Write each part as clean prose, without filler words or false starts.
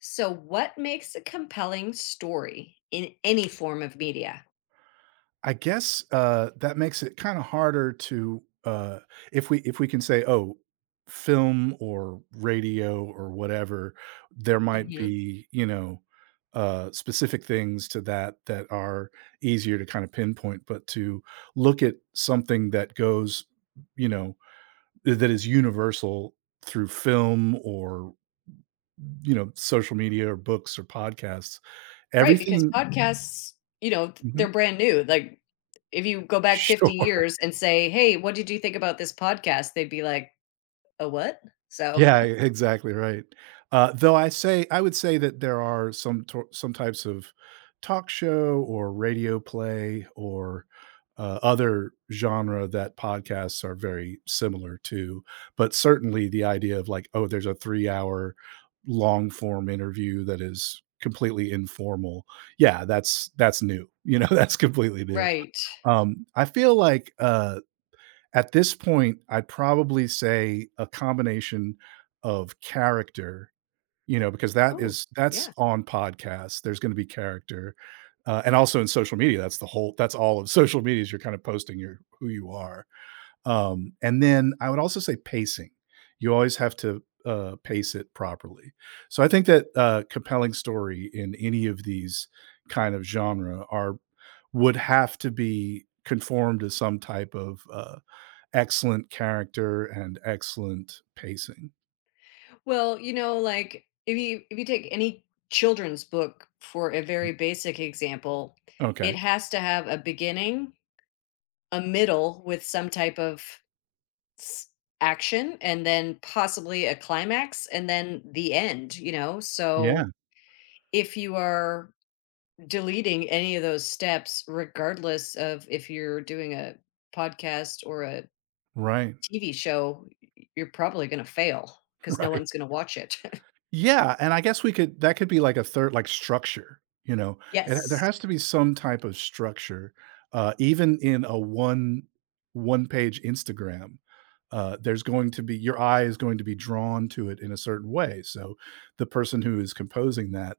So, what makes a compelling story in any form of media? I guess, that makes it kinda harder to, if we can say, "Oh, film or radio or whatever," there might Hmm. be, you know, specific things to that are easier to kinda pinpoint, but to look at something that goes, you know, that is universal through film or, you know, social media or books or podcasts, Right, because everything. podcasts, you know, they're Mhm. brand new. Like if you go back 50 Sure. years and say, "Hey, what did you think about this podcast?" They'd be like, "A what?" So, Yeah, e exactly right. Though I say I would say that there are some types of talk show or radio play or, other genre that podcasts are very similar to, but certainly the idea of like, oh, there's a three-hour long-form interview that is completely informal. Yeah, that's new, you know, that's completely new. right. I feel like, at this point, I'd probably say a combination of character, you know, because Oh, that's yeah. on podcasts, there's gonna be character, and also in social media, that's the whole that's all of social media is you're kind of posting your who you are. And then I would also say pacing. You always have to, pace it properly. So I think that, compelling story in any of these kind of genre are would have to be conformed to some type of, excellent character and excellent pacing. Well, you know, like if you take any children's book for a very basic example, it Okay. has to have a beginning, a middle with some type of s action, and then possibly a climax and then the end, you know? Yeah. So, if you are deleting any of those steps, regardless of if you're doing a podcast or a Right. TV show, y you're probably gonna fail because no Right. one's gonna watch it. Yeah, and I guess we could that could be like a third, like structure, you know? And there Yes. has to be some type of structure, even in a one-page Instagram, there's going to be your eye is going to be drawn to it in a certain way, so the person who is composing that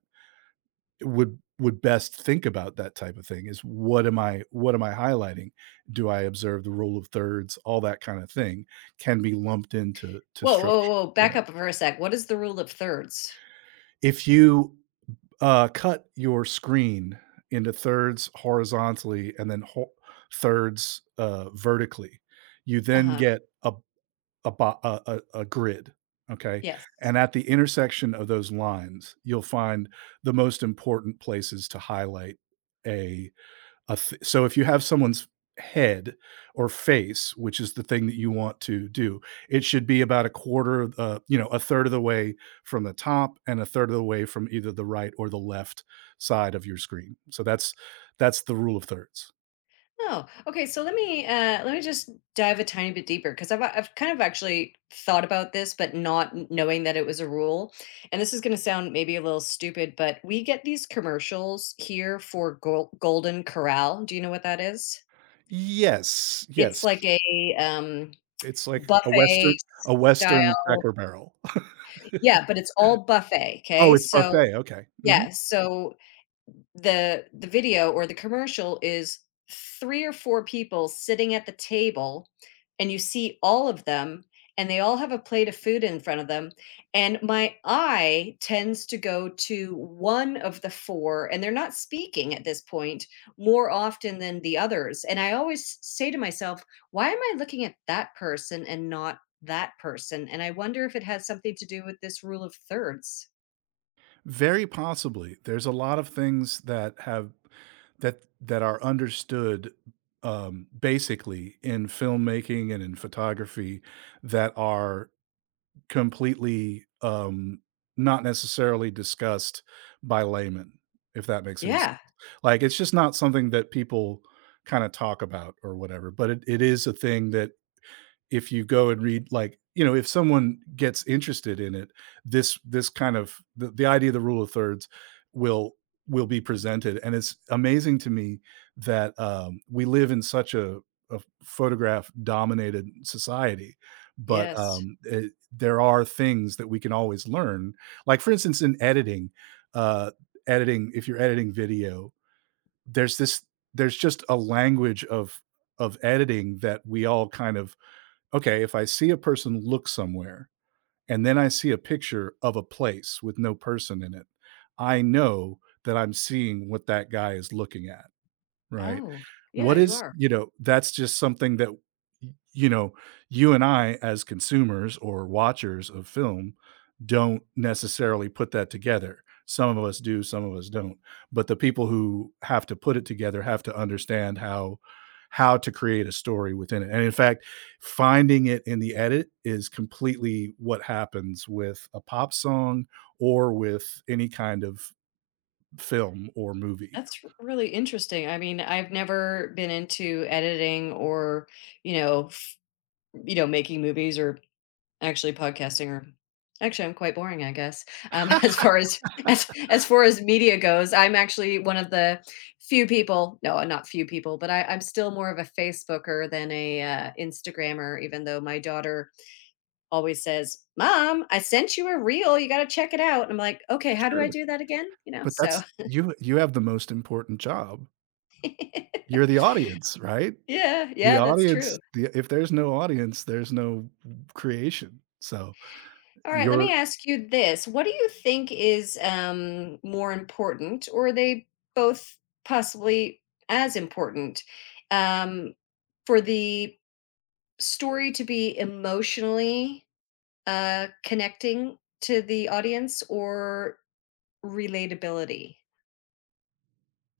would best think about that type of thing is, what am I highlighting? Do I observe the rule of thirds? All that kind of thing can be lumped into to Whoa, whoa, structure, whoa, back yeah. up for a sec. What is the rule of thirds? If you, cut your screen into thirds horizontally and then thirds, vertically, you then Uh-huh. get a a, bo- a a grid. Okay. Yes. And at the intersection of those lines you'll find the most important places to highlight a so if you have someone's head or face, which is the thing that you want to do, it should be about a quarter of the- you know, a third of the way from the top and a third of the way from either the right or the left side of your screen. So that's the rule of thirds. Oh, okay. So let me just dive a tiny bit deeper, because I've kind of actually thought about this, but not knowing that it was a rule. And this is going to sound maybe a little stupid, but we get these commercials here for Golden Corral. Do you know what that is? Yes, It's yes. like a um, It's like a buffet western, a western style. Cracker Barrel. Yeah, but it's all buffet. Oh, Okay, it's so buffet. Okay. Hmm. yeah, so the video or the commercial is 3 or 4 people sitting at the table, and you see all of them, and they all have a plate of food in front of them, and my eye tends to go to 1 of the 4, and they're not speaking at this point more often than the others, and I always say to myself, "Why am I looking at that person and not that person?" And I wonder if it has something to do with this rule of thirds. Very possibly. There's a lot of things that have that are understood, basically in filmmaking and in photography, that are completely, not necessarily discussed by laymen, if that makes any sense. Yeah. Like, it's just not something that people kind of talk about or whatever, but it is a thing that if you go and read, like, you know, if someone gets interested in it, this kind of, the idea of the rule of thirds will be presented. And it's amazing to me that, we live in such a photograph dominated society, but, Yes. It, there are things that we can always learn, like for instance in editing, uh, if you're editing video, there's this there's just a language of editing that we all kind of, okay, if I see a person look somewhere and then I see a picture of a place with no person in it, I know that I'm seeing what that guy is looking at. Right. Oh, yeah, What you is, are. you know, that's just something that, you know, you and I as consumers or watchers of film don't necessarily put that together. Some of us do, some of us don't. But the people who have to put it together have to understand how to create a story within it. And in fact, finding it in the edit is completely what happens with a pop song or with any kind of film or movie. That's really interesting. I mean, I've never been into editing or, you know, you know, making movies or actually podcasting, or actually I'm quite boring, I guess. Um, as far as, as far as media goes, I'm actually one of the few people, no, not few people, but I'm still more of a Facebooker than a Instagrammer, even though my daughter always says, "Mom, I sent you a reel. You got to check it out." And I'm like, "Okay, how do I Sure. do that again?" You know, But so that's you, you have the most important job. You're the audience, right? yeah, The yeah, that's audience true. the If there's no audience, there's no creation. So, All right, let me you're, ask you this. What do you think is more important, or are they both possibly as important, um, for the story to be emotionally connecting to the audience, or relatability?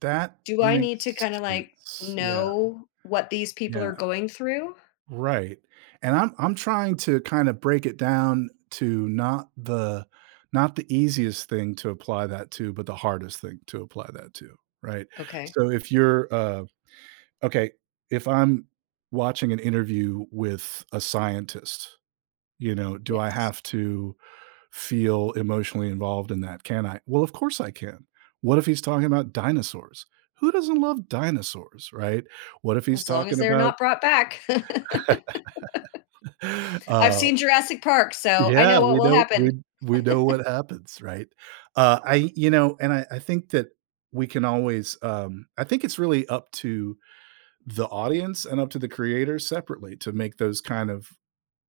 that Do I need to makes kind of like sense. Yeah, know what these people yeah, are going through? right. And I'm trying to kinda break it down to not the, not the easiest thing to apply that to, but the hardest thing to apply that to, right? Okay, So, if you're, okay, if I'm watching an interview with a scientist, you know, do I yes. have to feel emotionally involved in that? Can I? Well, of course I can. What if he's talking about dinosaurs? Who doesn't love dinosaurs, right? What if he's As long as talking they're about, not brought back. I've uh, seen Jurassic Park, so I yeah, know what we will know, happen. We know what happens, right? I You know, and I think that we can always, I think it's really up to the audience and up to the creator separately to make those kind of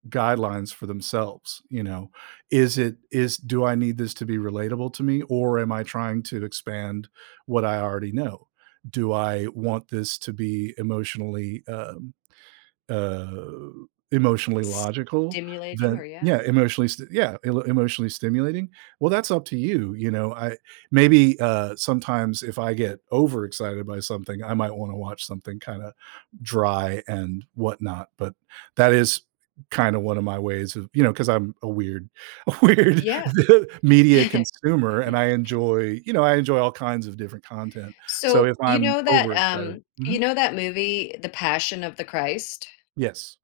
guidelines for themselves, you know? Is it is Do I need this to be relatable to me, or am I trying to expand what I already know? Do I want this to be emotionally, uh, emotionally logical, Stimulating or then yeah. yeah, emotionally st yeah, elo emotionally stimulating. Well, that's up to you, you know, I maybe, sometimes if I get overexcited by something, I might wanna watch something kinda dry and whatnot, but that is kinda one of my ways of, you know, because 'cause I'm a weird a weird Yeah. media consumer, Y and I enjoy, you know, I enjoy all kinds of different content, so so, if I'm overexcited. You Mhm, know that movie, The Passion of the Christ? yes.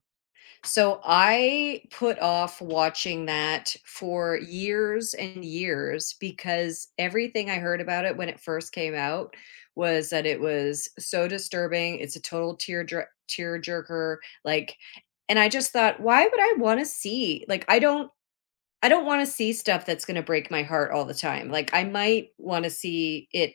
So, I put off watching that for years and years because everything I heard about it when it first came out was that it was so disturbing, it's a total tear jerker. Like, and I just thought, "Why would I wanna see," like, I don't, I don't wanna see stuff that's gonna break my heart all the time. Like, I might wanna see it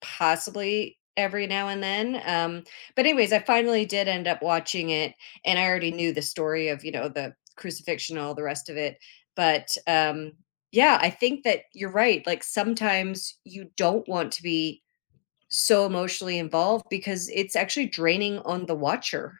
possibly every now and then, but anyways, I finally did end up watching it, and I already knew the story of, you know, the crucifixion, all the rest of it, but, yeah, I think that you're right. Like, sometimes you don't want to be so emotionally involved because it's actually draining on the watcher.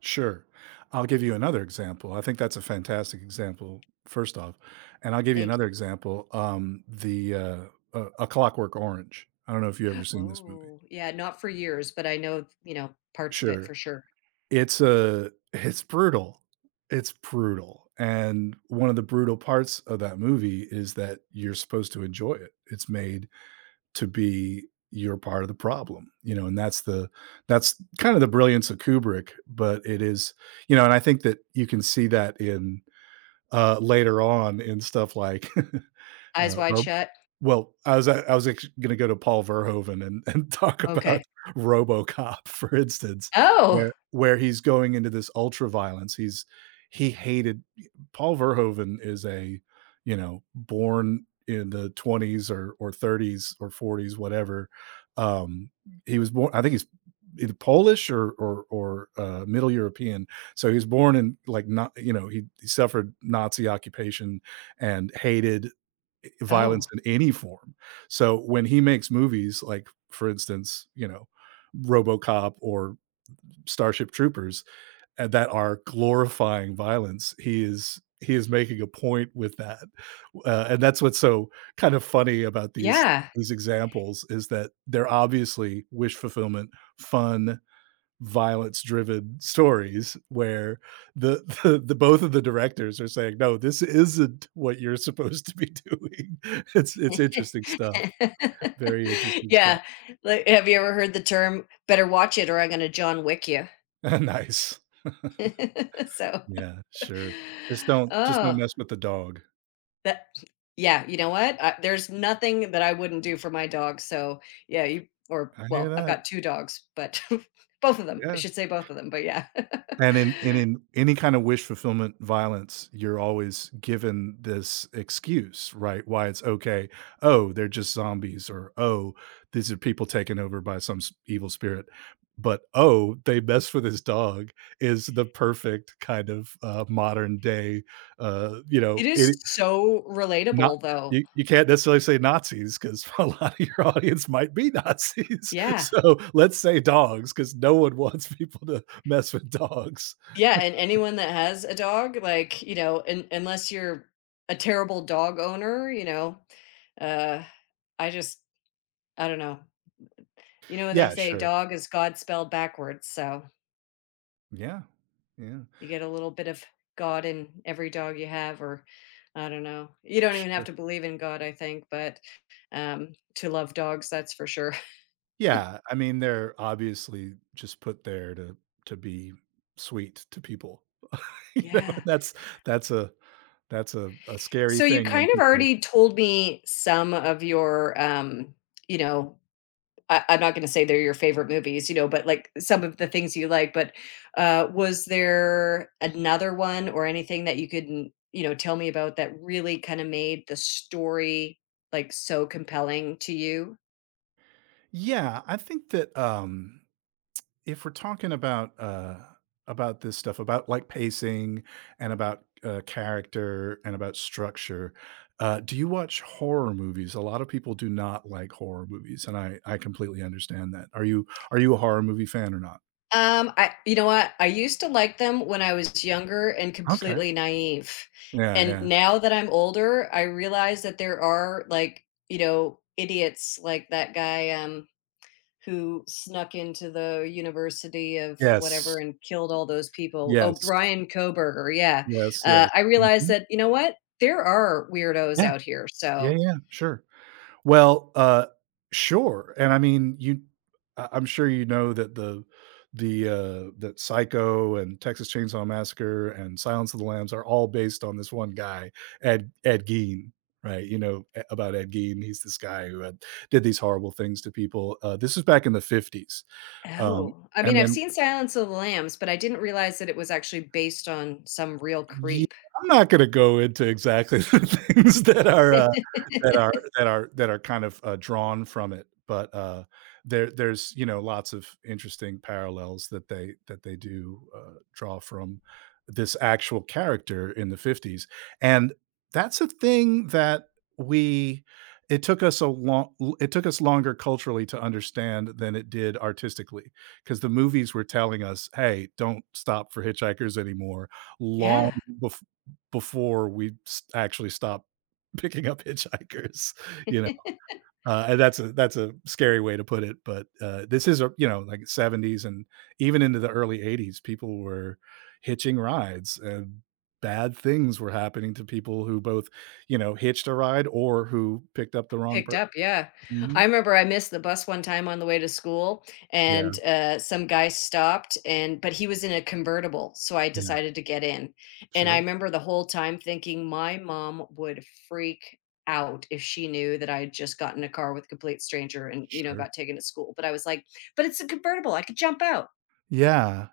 Sure. I'll give you another example. I think that's a fantastic example, first off. And I'll give you Thank another you. example. The A Clockwork Orange. I don't know if you've ever seen this movie. Oh, yeah, not for years, but I know, you know, parts of it Sure. for sure. It's brutal. It's brutal. And one of the brutal parts of that movie is that you're supposed to enjoy it. It's made to be your, part of the problem, you know, and that's kind of the brilliance of Kubrick, but it is, you know. And I think that you can see that in, later on in stuff like, Eyes Wide Ro Shut. well, I was gonna go to Paul Verhoeven and and talk Okay. about RoboCop, for instance, Oh! where he's going into this ultra violence. He hated, Paul Verhoeven is a, you know, born in the 20s or 30s or 40s, whatever. Um, he was born I think he's either Polish or Middle European. So he was born in, like, not, you know, he suffered Nazi occupation and hated Oh, violence in any form. So when he makes movies like, for instance, you know, RoboCop or Starship Troopers, that are glorifying violence, he is, making a point with that. And that's what's so kind of funny about yeah. these examples, is that they're obviously wish fulfillment, fun, violence driven stories where the both of the directors are saying, no, this isn't what you're supposed to be doing. It's interesting stuff, very interesting stuff. Yeah. Like, have you ever heard the term, "Better watch it or I'm gonna John Wick you"? Nice, So yeah, sure. Just don't, just don't oh, mess with the dog. that yeah, you know what? I there's nothing that I wouldn't do for my dog, so, yeah, you or I hear well, I've that. got 2 dogs, but both of them. I Yeah. should say both of them, but yeah. And in, any kind of wish fulfillment violence, you're always given this excuse, right? Why it's okay. Oh, they're just zombies, or oh, these are people taken over by some evil spirit. But oh, they mess with his dog is the perfect kind of, modern day, you know, It is it, so not relatable, though. you, you can't necessarily say Nazis because a lot of your audience might be Nazis. Yeah. So let's say dogs, because no one wants people to mess with dogs. Yeah, and anyone that has a dog, like, you know, un unless you're a terrible dog owner, you know, uh, I just I don't know. You know, they Yeah, say sure. dog is God spelled backwards, so Yeah. Yeah. you get a little bit of God in every dog you have, or I don't know. You don't even have Sure. to believe in God, I think, but, to love dogs, that's for sure. Yeah. I mean, they're obviously just put there to be sweet to people. You know, Yeah. and that's that's a that's a scary So you thing when kind of people. already told me some of your, you know, I'm not gonna say they're your favorite movies, you know, but, like, some of the things you like, but, was there another one or anything that you couldn't, you know, tell me about that really kinda made the story, like, so compelling to you? Yeah, I think that, if we're talking about this stuff, about, like, pacing and about, character and about structure, do you watch horror movies? A lot of people do not like horror movies, and I completely understand that. Are you, are you a horror movie fan or not? I you know what? I used to like them when I was younger and Okay. completely naive, Yeah, and yeah. now that I'm older, I realize that there are, like, you know, idiots like that guy, who snuck into the University of whatever Yes. and killed all those people. Oh, Yes. Brian Koberger, yeah. Yes, yes. I realized Mhm. that, you know what? There are weirdos Yeah. out here, Yeah, so yeah, sure. Well, sure, and I mean, you, I I'm sure you know that that Psycho and Texas Chainsaw Massacre and Silence of the Lambs are all based on this one guy, Ed Gein, right? You know, a about Ed Gein, he's this guy who had did these horrible things to people. This is back in the 50s, um, oh, I mean, and I've then, seen Silence of the Lambs, but I didn't realize that it was actually based on some real yeah, creep. I'm not gonna go into exactly the things that are, that are kind of, drawn from it. But, there, there's, you know, lots of interesting parallels that they do, draw from this actual character in the '50s. And that's a thing that we it took us a long, it took us longer culturally to understand than it did artistically, because the movies were telling us, "Hey, don't stop for hitchhikers anymore," long Yeah. bef before we s actually stop picking up hitchhikers, you know? And that's a, that's a scary way to put it, but, this is, a you know, like, '70s and even into the early '80s, people were hitching rides, and bad things were happening to people who both, you know, hitched a ride or who picked up the wrong Picked person. up, yeah. I Mhm. remember I missed the bus one time on the way to school, Yeah, and, some guy stopped, and but he was in a convertible, so I yeah. decided to get in, and I Sure, remember the whole time thinking my mom would freak out if she knew that I had just gotten in a car with a complete stranger and, you know, sure. got taken to school, but I was like, "But it's a convertible, I could jump out." Yeah.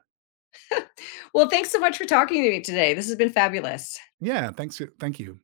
Well, thanks so much for talking to me today, this has been fabulous. Yeah, thanks, thank you.